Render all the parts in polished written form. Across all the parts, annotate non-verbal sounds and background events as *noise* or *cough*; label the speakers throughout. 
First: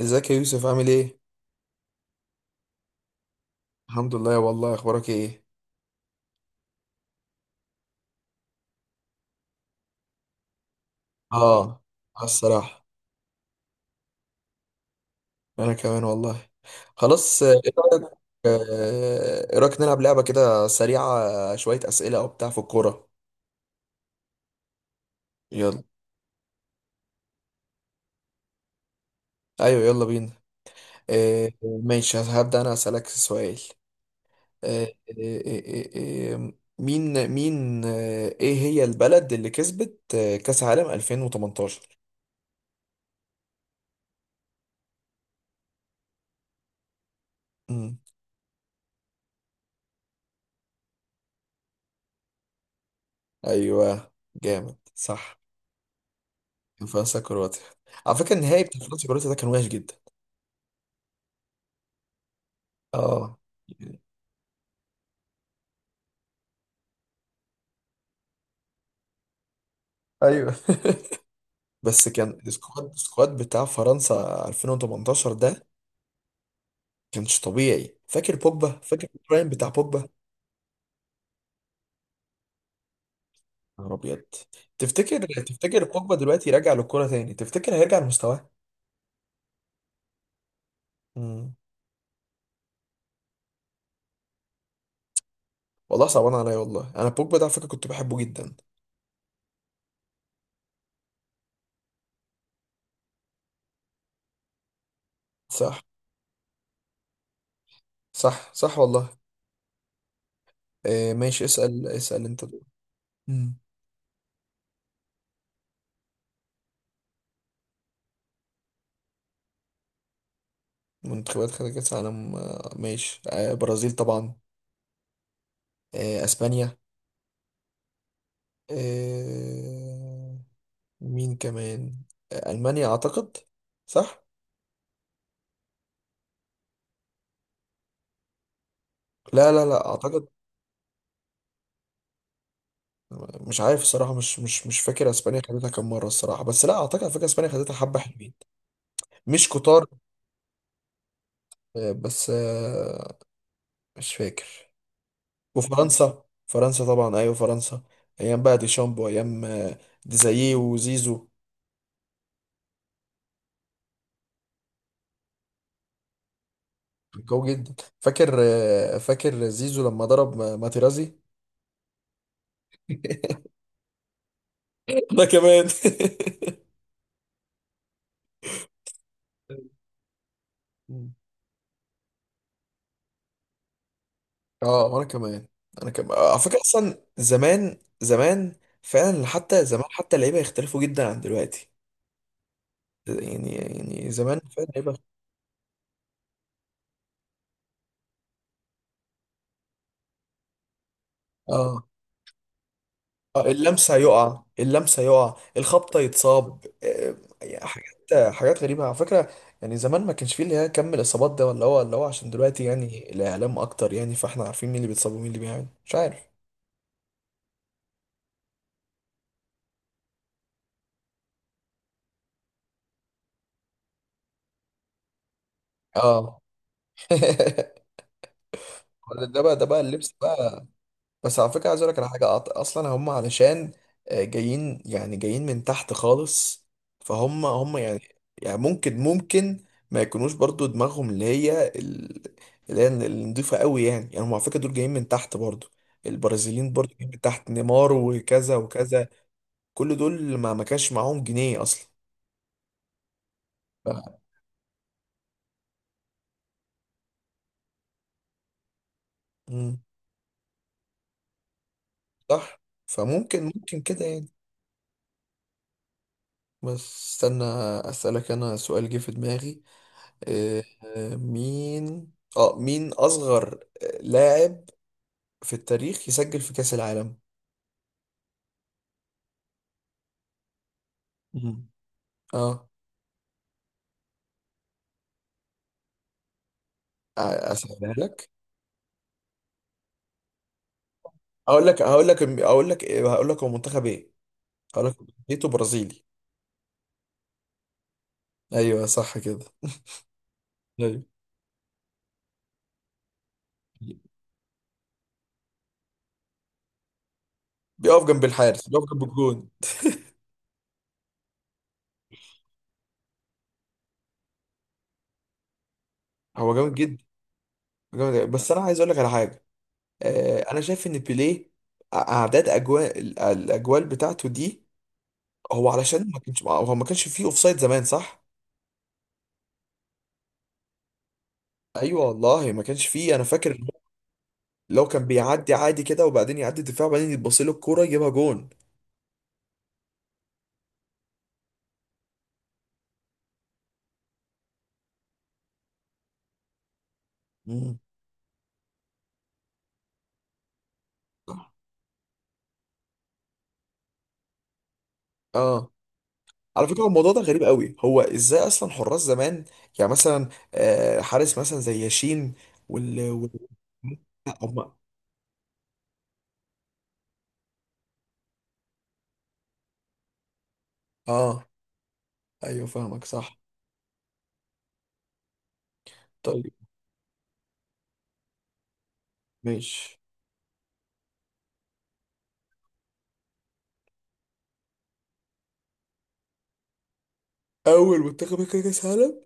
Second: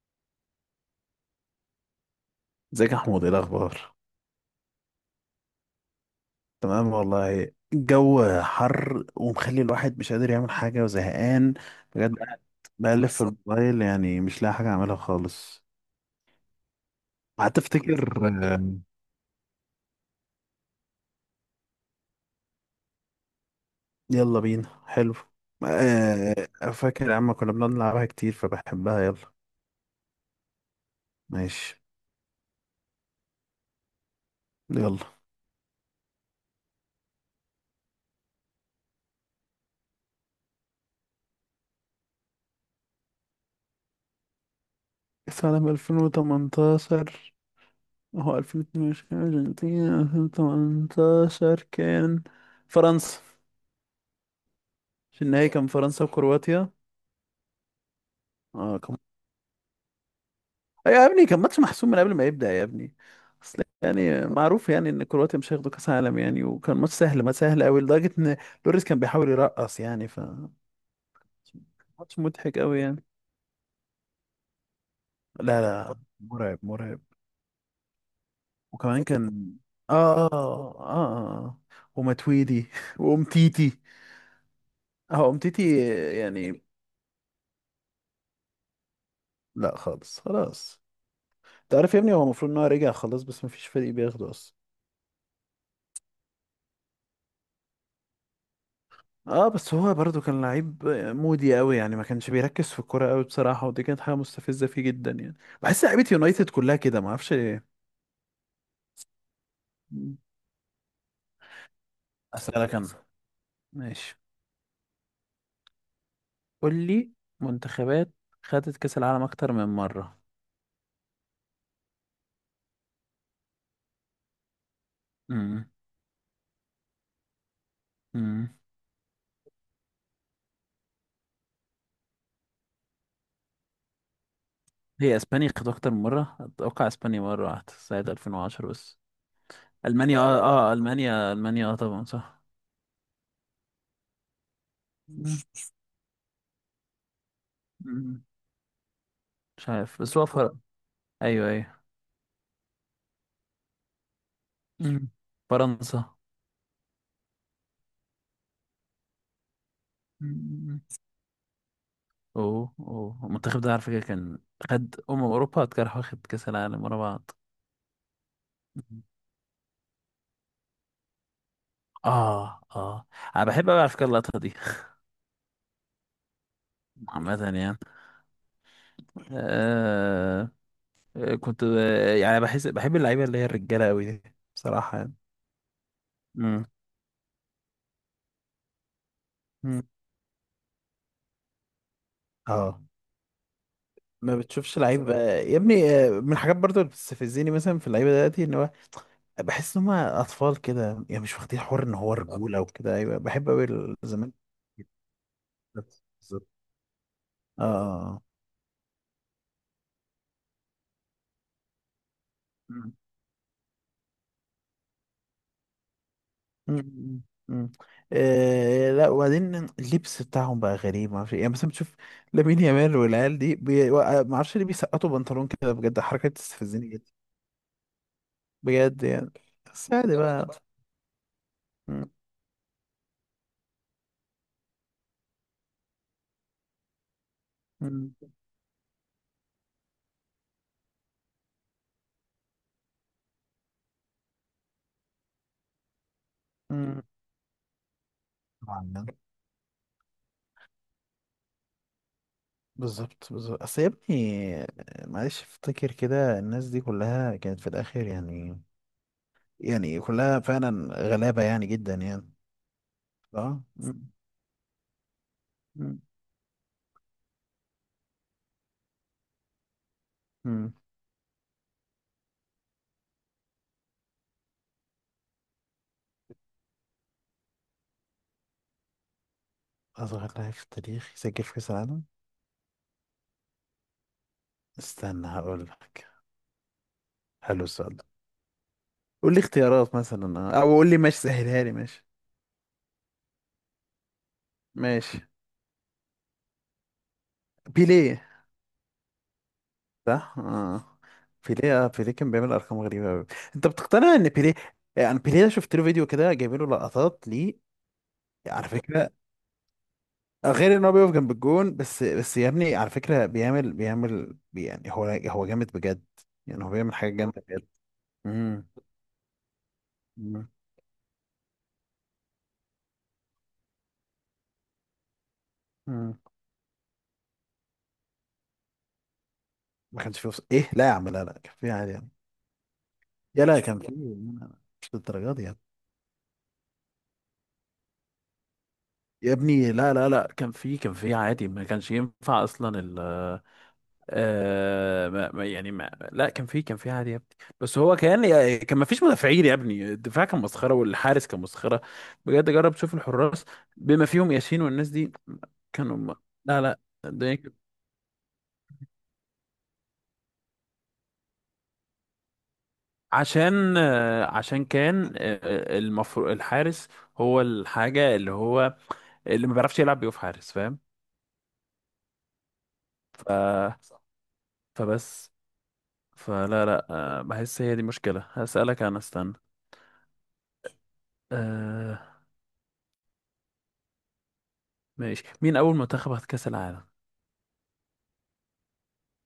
Speaker 1: ازيك يا يوسف؟ عامل ايه؟
Speaker 2: ازيك يا محمود، ايه الاخبار؟
Speaker 1: الحمد لله والله، اخبارك ايه؟
Speaker 2: تمام والله، الجو حر ومخلي الواحد مش قادر يعمل حاجه
Speaker 1: اه.
Speaker 2: وزهقان بجد.
Speaker 1: آه،
Speaker 2: قاعد
Speaker 1: الصراحة.
Speaker 2: بقلب في بس الموبايل، يعني مش لاقي حاجه اعملها خالص.
Speaker 1: انا كمان والله. خلاص. ايه رأيك؟
Speaker 2: هتفتكر. آم،
Speaker 1: ايه رأيك نلعب لعبة كده سريعة؟ شوية اسئلة او بتاع في الكورة.
Speaker 2: يلا بينا، حلو.
Speaker 1: يلا.
Speaker 2: فاكر يا عم كنا بنقعد نلعبها كتير فبحبها؟ يلا.
Speaker 1: ايوه يلا بينا.
Speaker 2: ماشي،
Speaker 1: ماشي، هبدأ انا اسألك سؤال. آه، آه،
Speaker 2: يلا.
Speaker 1: آه، آه، آه، مين ايه هي البلد اللي كسبت كأس عالم 2018؟
Speaker 2: سنة 2018.
Speaker 1: مم.
Speaker 2: هو 2022 أرجنتين، 2018 كان فرنسا.
Speaker 1: ايوه، جامد
Speaker 2: في
Speaker 1: صح.
Speaker 2: النهاية كان فرنسا وكرواتيا.
Speaker 1: فرنسا كرواتيا. على فكرة النهائي
Speaker 2: اه
Speaker 1: بتاع
Speaker 2: كان.
Speaker 1: فرنسا كرواتيا ده كان وحش جدا.
Speaker 2: يا ابني كان ماتش محسوم من قبل ما يبدأ يا ابني.
Speaker 1: اه.
Speaker 2: اصل يعني معروف يعني ان كرواتيا مش هياخدوا كاس عالم يعني، وكان ماتش سهل ما سهل قوي لدرجة ان لوريس كان بيحاول يرقص يعني، ف
Speaker 1: ايوه. *laughs* بس
Speaker 2: ماتش
Speaker 1: كان
Speaker 2: مضحك قوي
Speaker 1: السكواد
Speaker 2: يعني.
Speaker 1: السكواد بتاع فرنسا 2018
Speaker 2: لا
Speaker 1: ده
Speaker 2: لا، مرعب مرعب.
Speaker 1: كانش طبيعي. فاكر بوجبا؟
Speaker 2: وكمان
Speaker 1: فاكر البرايم
Speaker 2: كان
Speaker 1: بتاع بوجبا يا
Speaker 2: اه اه اه, آه. ومتويدي *laughs* وامتيتي.
Speaker 1: نهار ابيض؟ تفتكر
Speaker 2: اه، امتيتي
Speaker 1: تفتكر بوجبا دلوقتي
Speaker 2: يعني.
Speaker 1: راجع للكوره تاني؟ تفتكر هيرجع لمستواه؟
Speaker 2: لا، خالص خلاص.
Speaker 1: مم.
Speaker 2: تعرف يا ابني هو المفروض ان هو رجع خلاص، بس مفيش فريق بياخده اصلا.
Speaker 1: والله صعبان عليا والله، انا بوجبا ده على فكره كنت بحبه جدا.
Speaker 2: اه، بس هو برضو كان لعيب مودي قوي يعني، ما كانش بيركز في الكوره قوي بصراحه، ودي كانت حاجه مستفزه فيه جدا يعني.
Speaker 1: صح
Speaker 2: بحس لعيبه يونايتد كلها كده، ما اعرفش ليه.
Speaker 1: صح صح والله.
Speaker 2: مم.
Speaker 1: ماشي. اسال انت دول.
Speaker 2: اسالك انا.
Speaker 1: مم.
Speaker 2: ماشي، قول لي منتخبات خدت كاس العالم اكتر من مره.
Speaker 1: منتخبات خدت كاس عالم. ماشي. برازيل طبعا.
Speaker 2: امم
Speaker 1: اسبانيا.
Speaker 2: امم
Speaker 1: آه، مين كمان؟ المانيا اعتقد. صح.
Speaker 2: هي اسبانيا خدت اكتر من مره؟ اتوقع اسبانيا مره واحده سنه 2010 بس.
Speaker 1: لا لا لا،
Speaker 2: المانيا
Speaker 1: اعتقد.
Speaker 2: المانيا، اه، طبعا صح.
Speaker 1: مش عارف الصراحه، مش فاكر
Speaker 2: مم.
Speaker 1: اسبانيا خدتها كام مره الصراحه، بس لا اعتقد، على فكره اسبانيا خدتها حبه
Speaker 2: مم.
Speaker 1: حلوين. مش
Speaker 2: مش
Speaker 1: كتار.
Speaker 2: عارف، بس هو فرق. ايوه ايوه.
Speaker 1: آه، بس آه، مش فاكر.
Speaker 2: مم. فرنسا.
Speaker 1: وفرنسا طبعا، ايوه فرنسا. ايام بقى ديشامب وايام ديزاييه وزيزو.
Speaker 2: اوه اوه، المنتخب ده على فكرة كان خد أمم أوروبا، كان واخد كأس العالم ورا
Speaker 1: كان
Speaker 2: بعض.
Speaker 1: قوي جدا. فاكر فاكر زيزو لما ضرب ماتيرازي.
Speaker 2: اه اه. انا
Speaker 1: *laughs*
Speaker 2: بحب أوي على فكرة اللقطة دي.
Speaker 1: انا كمان.
Speaker 2: *laughs* عامة يعني. آه.
Speaker 1: *laughs*
Speaker 2: كنت يعني بحس بحب اللعيبة اللي هي الرجالة قوي دي
Speaker 1: اه،
Speaker 2: بصراحة
Speaker 1: وانا
Speaker 2: يعني.
Speaker 1: كمان. انا كمان على فكره،
Speaker 2: مم.
Speaker 1: اصلا زمان زمان فعلا. حتى
Speaker 2: مم.
Speaker 1: زمان حتى اللعيبه يختلفوا جدا عن دلوقتي.
Speaker 2: اه.
Speaker 1: يعني
Speaker 2: ما
Speaker 1: زمان فعلا
Speaker 2: بتشوفش
Speaker 1: اللعيبه.
Speaker 2: لعيب يا ابني. من الحاجات برضو اللي بتستفزني مثلا في اللعيبه دلوقتي، ان هو بحس ان هم اطفال كده يعني، مش واخدين حوار
Speaker 1: اه
Speaker 2: ان هو رجوله وكده. ايوه بحب
Speaker 1: اه
Speaker 2: قوي
Speaker 1: اللمسه
Speaker 2: زمان.
Speaker 1: يقع، اللمسه يقع، الخبطه
Speaker 2: بالظبط بالظبط.
Speaker 1: يتصاب يعني
Speaker 2: اه،
Speaker 1: حاجات حاجات غريبه على فكره. يعني زمان ما كانش فيه اللي هي كم الاصابات ده، ولا هو اللي هو عشان دلوقتي
Speaker 2: آه.
Speaker 1: يعني الاعلام اكتر، يعني فاحنا عارفين مين اللي بيتصاب ومين اللي بيعمل مش عارف.
Speaker 2: مم. مم. آه لا، وبعدين اللبس بتاعهم بقى غريب، ما اعرفش إيه. يعني مثلا بتشوف لامين يامال والعيال دي بي... ما اعرفش ليه بيسقطوا بنطلون كده، بجد حركه
Speaker 1: اه.
Speaker 2: تستفزني جدا
Speaker 1: *laughs*
Speaker 2: بجد
Speaker 1: ولا
Speaker 2: يعني.
Speaker 1: ده بقى،
Speaker 2: بس
Speaker 1: اللبس
Speaker 2: عادي بقى.
Speaker 1: بقى. بس على فكرة عايز اقول لك على
Speaker 2: مم.
Speaker 1: حاجة. اصلا هم علشان جايين، جايين من تحت خالص. فهم يعني.
Speaker 2: مم.
Speaker 1: يعني ممكن ما يكونوش برضو دماغهم اللي هي، اللي هي النضيفة قوي يعني. هم على فكرة دول جايين من تحت برضو. البرازيليين برضو
Speaker 2: مم.
Speaker 1: جايين من تحت، نيمار وكذا
Speaker 2: طبعاً
Speaker 1: وكذا.
Speaker 2: يعني.
Speaker 1: كل دول ما كانش معاهم جنيه اصلا.
Speaker 2: بالظبط بالظبط، اصل يا
Speaker 1: ف-
Speaker 2: ابني معلش افتكر كده الناس دي كلها كانت في الاخر يعني،
Speaker 1: مم.
Speaker 2: يعني كلها فعلا غلابه يعني جدا يعني.
Speaker 1: صح. فممكن
Speaker 2: اه.
Speaker 1: ممكن
Speaker 2: مم.
Speaker 1: كده يعني.
Speaker 2: مم.
Speaker 1: بس استنى، اسألك انا سؤال جه في دماغي.
Speaker 2: مم.
Speaker 1: مين اصغر لاعب في التاريخ يسجل في كأس العالم؟
Speaker 2: اصغر لاعب في التاريخ يسجل في
Speaker 1: مم.
Speaker 2: كاس العالم؟
Speaker 1: اه.
Speaker 2: استنى هقول لك. حلو السؤال
Speaker 1: اسهلها
Speaker 2: ده.
Speaker 1: لك.
Speaker 2: قول لي اختيارات مثلا، او قول لي ماشي، سهلها
Speaker 1: اقول
Speaker 2: لي.
Speaker 1: لك
Speaker 2: ماشي،
Speaker 1: هقول لك اقول لك هقول لك هو منتخب ايه. هقول لك
Speaker 2: ماشي.
Speaker 1: جنسيته برازيلي.
Speaker 2: بيليه.
Speaker 1: ايوه صح كده.
Speaker 2: صح، اه.
Speaker 1: ايوي.
Speaker 2: بيليه، بيليه كان بيعمل ارقام غريبه قوي. انت بتقتنع ان بيليه؟ يعني بيليه ده شفت له فيديو كده جايبين له لقطات ليه.
Speaker 1: بيقف جنب
Speaker 2: على
Speaker 1: الحارس، بيقف جنب
Speaker 2: فكره،
Speaker 1: الجون.
Speaker 2: غير ان هو بيقف جنب الجون، بس يا ابني على فكره بيعمل يعني، هو جامد بجد.
Speaker 1: هو
Speaker 2: يعني هو
Speaker 1: جامد
Speaker 2: بيعمل
Speaker 1: جدا.
Speaker 2: حاجه جامده بجد.
Speaker 1: جامد جدا. بس انا
Speaker 2: امم
Speaker 1: عايز اقول لك على حاجه.
Speaker 2: أمم،
Speaker 1: انا شايف ان بيليه، اعداد الاجوال بتاعته دي، هو علشان
Speaker 2: أمم.
Speaker 1: ما كانش فيه اوفسايد زمان، صح؟
Speaker 2: ما كانش فيه وص... ايه؟ لا يا عم، لا لا، كان فيه عادي
Speaker 1: ايوه
Speaker 2: يعني.
Speaker 1: والله ما كانش فيه، انا
Speaker 2: يا
Speaker 1: فاكر.
Speaker 2: لا، كان فيه.
Speaker 1: لو
Speaker 2: مش
Speaker 1: كان
Speaker 2: للدرجه دي
Speaker 1: بيعدي
Speaker 2: يعني.
Speaker 1: عادي كده، وبعدين يعدي الدفاع، وبعدين يتبص له الكوره يجيبها جون.
Speaker 2: يا ابني لا لا لا، كان في عادي، ما كانش ينفع اصلا ال آه ما ما- يعني ما لا، كان في عادي يا ابني.
Speaker 1: مم.
Speaker 2: بس هو كان، كان ما فيش مدافعين يا ابني. الدفاع كان مسخره، والحارس كان مسخره بجد. جرب تشوف الحراس بما فيهم ياسين والناس دي.
Speaker 1: اه.
Speaker 2: كانوا م-. لا
Speaker 1: على
Speaker 2: لا.
Speaker 1: فكره الموضوع ده
Speaker 2: الدنيا
Speaker 1: غريب
Speaker 2: كانت-.
Speaker 1: قوي، هو ازاي اصلا حراس زمان؟ يعني مثلا حارس مثلا زي ياشين وال وال
Speaker 2: عشان
Speaker 1: لا،
Speaker 2: عشان كان المفروض الحارس هو الحاجه اللي هو، اللي ما بيعرفش يلعب بيقف حارس، فاهم.
Speaker 1: اه. ايوه فاهمك صح.
Speaker 2: ف، فبس،
Speaker 1: طيب.
Speaker 2: فلا لا، بحس هي دي مشكلة. هسألك أنا، استنى.
Speaker 1: ماشي.
Speaker 2: أه، ماشي. مين أول منتخب خد كأس العالم؟
Speaker 1: اول منتخب كان كاس عالم،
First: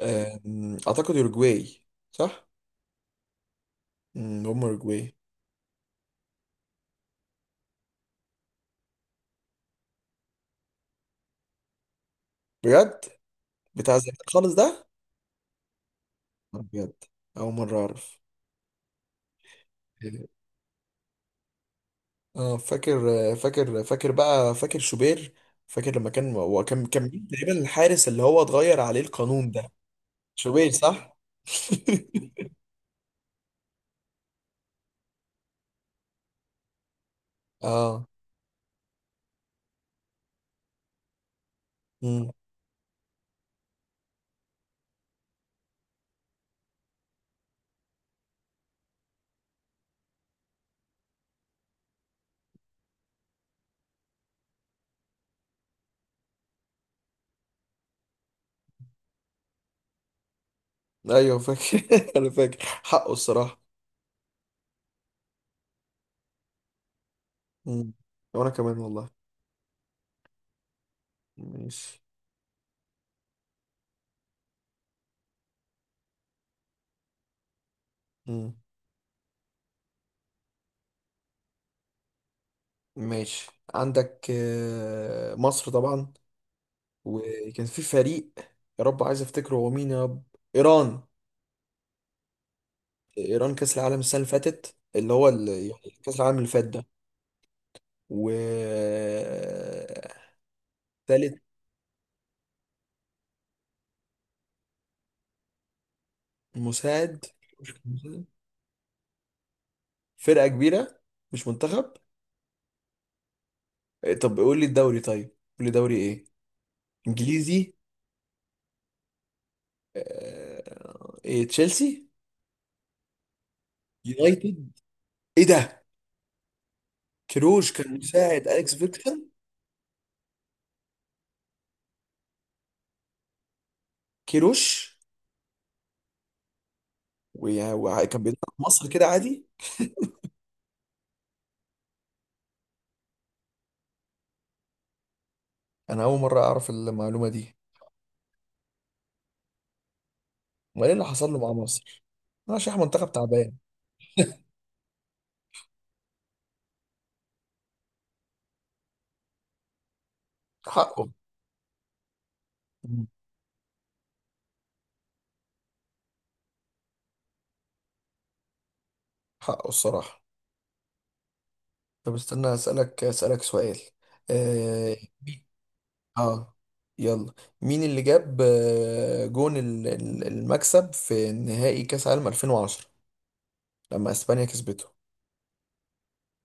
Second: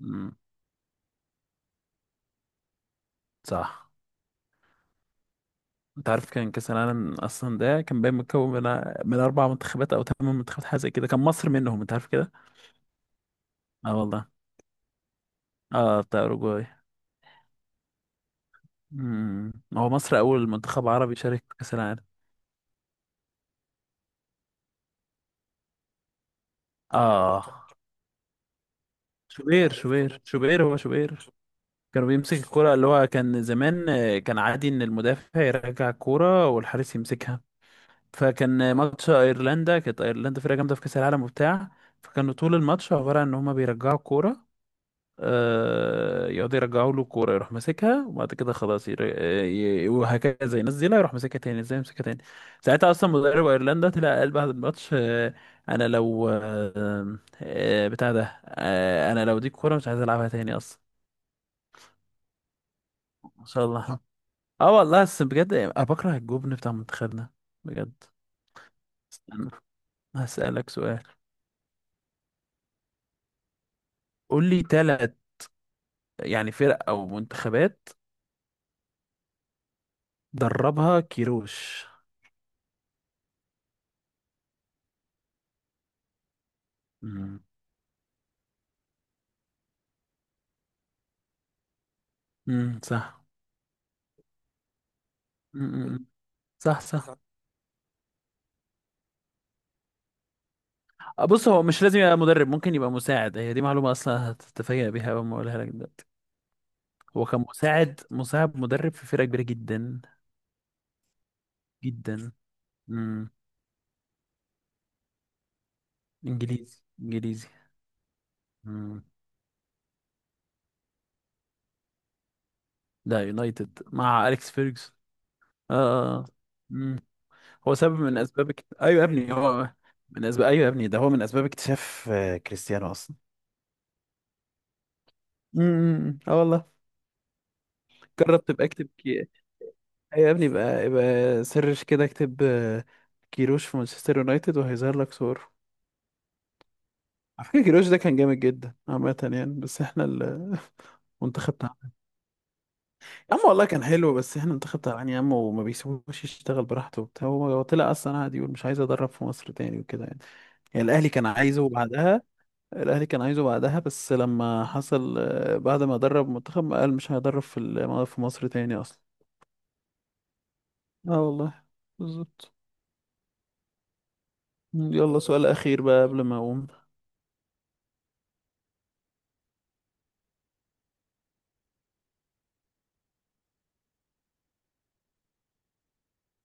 Speaker 2: مم.
Speaker 1: اعتقد اوروجواي، صح.
Speaker 2: صح.
Speaker 1: هم اوروجواي.
Speaker 2: أنت عارف كان كأس العالم أصلا ده كان باين متكون من، من أربع منتخبات أو ثمان منتخبات، حاجة زي كده، كان مصر منهم، أنت عارف كده؟
Speaker 1: بجد،
Speaker 2: أه
Speaker 1: بتاع زمان
Speaker 2: والله،
Speaker 1: خالص ده.
Speaker 2: أه بتاع أوروجواي.
Speaker 1: بجد اول مره اعرف.
Speaker 2: مم. هو مصر أول منتخب عربي شارك في كأس العالم.
Speaker 1: اه فاكر بقى، فاكر شوبير. فاكر لما كان، وكان مين
Speaker 2: أه،
Speaker 1: تقريبا الحارس اللي هو اتغير عليه القانون ده؟
Speaker 2: شوبير
Speaker 1: شوبير
Speaker 2: هو
Speaker 1: صح؟
Speaker 2: شوبير.
Speaker 1: *laughs*
Speaker 2: كانوا بيمسك الكرة، اللي هو كان زمان كان عادي إن المدافع يرجع الكرة والحارس يمسكها.
Speaker 1: اه.
Speaker 2: فكان ماتش ايرلندا، كانت ايرلندا فرقه جامده في كاس العالم وبتاع.
Speaker 1: امم
Speaker 2: فكانوا طول الماتش عباره عن ان هما بيرجعوا الكوره. يقعدوا يرجعوا له الكوره، يروح ماسكها، وبعد كده خلاص ير... ي... وهكذا، ينزلها يروح ماسكها تاني، ازاي يمسكها تاني. ساعتها اصلا مدرب ايرلندا طلع قال بعد الماتش انا لو آه بتاع ده آه انا لو دي الكوره مش عايز العبها تاني اصلا.
Speaker 1: ايوه فاكر. *laughs* انا فاكر حقه
Speaker 2: ما
Speaker 1: الصراحة.
Speaker 2: شاء الله. *laughs* اه والله، بس بجد انا بكره الجبن بتاع منتخبنا
Speaker 1: امم.
Speaker 2: بجد.
Speaker 1: وانا كمان والله.
Speaker 2: استنى، هسألك سؤال.
Speaker 1: ماشي.
Speaker 2: قول لي ثلاث، يعني فرق أو منتخبات
Speaker 1: امم.
Speaker 2: دربها كيروش.
Speaker 1: ماشي. عندك مصر طبعا،
Speaker 2: مم.
Speaker 1: وكان في فريق، يا رب عايز افتكره هو مين يا رب. ايران.
Speaker 2: مم. صح.
Speaker 1: ايران كاس العالم السنة اللي فاتت، اللي هو
Speaker 2: مم. مم.
Speaker 1: كاس العالم اللي فات
Speaker 2: صح
Speaker 1: ده.
Speaker 2: صح.
Speaker 1: وتالت.
Speaker 2: بص، هو مش لازم يبقى مدرب، ممكن يبقى مساعد. هي دي معلومة أصلا هتتفاجأ بيها أول ما أقولها لك دلوقتي.
Speaker 1: مساعد؟
Speaker 2: هو كان
Speaker 1: مش
Speaker 2: مساعد
Speaker 1: مساعد.
Speaker 2: مساعد مدرب في فرقة كبيرة جدا،
Speaker 1: فرقة كبيرة؟ مش منتخب.
Speaker 2: جدا. مم.
Speaker 1: إيه، طب قول لي الدوري طيب. قول لي دوري ايه.
Speaker 2: إنجليزي إنجليزي.
Speaker 1: انجليزي.
Speaker 2: مم.
Speaker 1: ايه، تشيلسي؟
Speaker 2: لا، يونايتد مع أليكس
Speaker 1: يونايتد؟
Speaker 2: فيرجسون.
Speaker 1: ايه
Speaker 2: آه،
Speaker 1: ده.
Speaker 2: آه. آه. مم.
Speaker 1: كيروش
Speaker 2: هو
Speaker 1: كان
Speaker 2: سبب من
Speaker 1: مساعد
Speaker 2: أسباب اكت...
Speaker 1: اليكس
Speaker 2: أيوه يا
Speaker 1: فيكتور؟
Speaker 2: ابني هو من أسباب، أيوه يا ابني، ده هو من أسباب اكتشاف كريستيانو أصلا.
Speaker 1: كيروش.
Speaker 2: اه والله.
Speaker 1: وكان بيلعب
Speaker 2: جرب
Speaker 1: في
Speaker 2: تبقى
Speaker 1: مصر
Speaker 2: اكتب
Speaker 1: كده
Speaker 2: كي...
Speaker 1: عادي؟
Speaker 2: أيوة يا ابني بقى، يبقى سرش كده، اكتب كيروش في مانشستر يونايتد، وهيظهر لك صور.
Speaker 1: انا اول مرة اعرف المعلومة
Speaker 2: على
Speaker 1: دي.
Speaker 2: فكرة كيروش ده كان جامد جدا عامة يعني، بس احنا ال-
Speaker 1: امال ايه اللي
Speaker 2: *laughs*
Speaker 1: حصل له مع
Speaker 2: المنتخب تعبان.
Speaker 1: مصر، عشان منتخب
Speaker 2: يا عم
Speaker 1: تعبان؟
Speaker 2: والله كان حلو، بس احنا المنتخب تعبان يا عم، وما بيسيبوش يشتغل براحته وبتاع. هو طلع اصلا قاعد يقول مش عايز ادرب في مصر تاني وكده يعني. يعني
Speaker 1: حقه،
Speaker 2: الاهلي كان عايزه بعدها. الاهلي كان عايزه بعدها، بس لما حصل بعد ما درب منتخب قال مش هيدرب في ال-، في مصر تاني اصلا.
Speaker 1: حقه الصراحة.
Speaker 2: اه والله.
Speaker 1: طب
Speaker 2: بالظبط.
Speaker 1: استنى أسألك سؤال. آه
Speaker 2: يلا
Speaker 1: مين-
Speaker 2: سؤال أخير بقى قبل ما
Speaker 1: آه
Speaker 2: أقوم.
Speaker 1: يلا. مين اللي جاب جون المكسب في نهائي كأس عالم 2010 لما إسبانيا كسبته؟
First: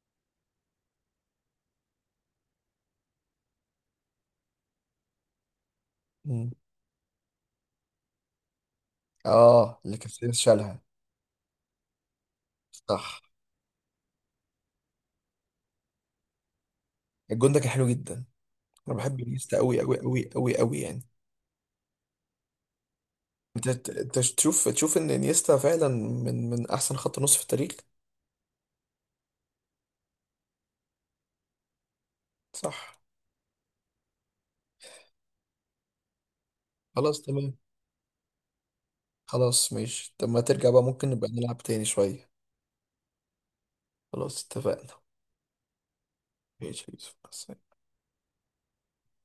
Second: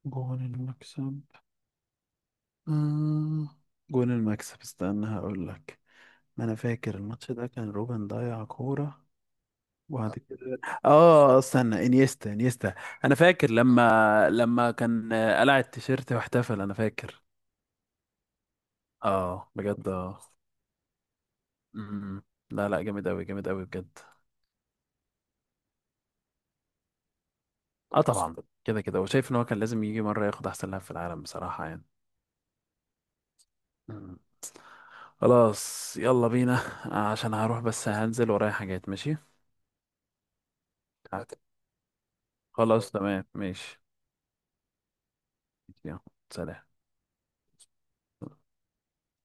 Speaker 2: جون المكسب. آه. جون المكسب، استنى هقول لك. ما
Speaker 1: مم.
Speaker 2: أنا فاكر الماتش ده كان روبن ضيع كورة،
Speaker 1: آه، اللي
Speaker 2: وبعد
Speaker 1: كاسياس
Speaker 2: كده
Speaker 1: شالها.
Speaker 2: استنى، إنيستا. أنا
Speaker 1: صح.
Speaker 2: فاكر لما كان قلع التيشيرت واحتفل، أنا فاكر.
Speaker 1: الجون ده كان حلو جدا. أنا بحب
Speaker 2: آه
Speaker 1: إنيستا أوي
Speaker 2: بجد،
Speaker 1: أوي
Speaker 2: آه.
Speaker 1: أوي أوي أوي يعني.
Speaker 2: م-. لا لا، جامد أوي جامد أوي بجد.
Speaker 1: أنت تشوف إن إنيستا فعلا من أحسن خط نص في التاريخ.
Speaker 2: آه طبعا، كده كده، وشايف إن هو كان لازم يجي مرة ياخد أحسن لاعب في العالم بصراحة
Speaker 1: صح.
Speaker 2: يعني. خلاص يلا بينا،
Speaker 1: خلاص
Speaker 2: عشان
Speaker 1: تمام.
Speaker 2: هروح، بس هنزل ورايا حاجات، ماشي.
Speaker 1: خلاص ماشي. طب ما ترجع بقى ممكن نبقى
Speaker 2: هت-.
Speaker 1: نلعب تاني شوية.
Speaker 2: خلاص تمام، ماشي.
Speaker 1: خلاص اتفقنا.
Speaker 2: يلا. سلام.
Speaker 1: ماشي يا يوسف، مع السلامة.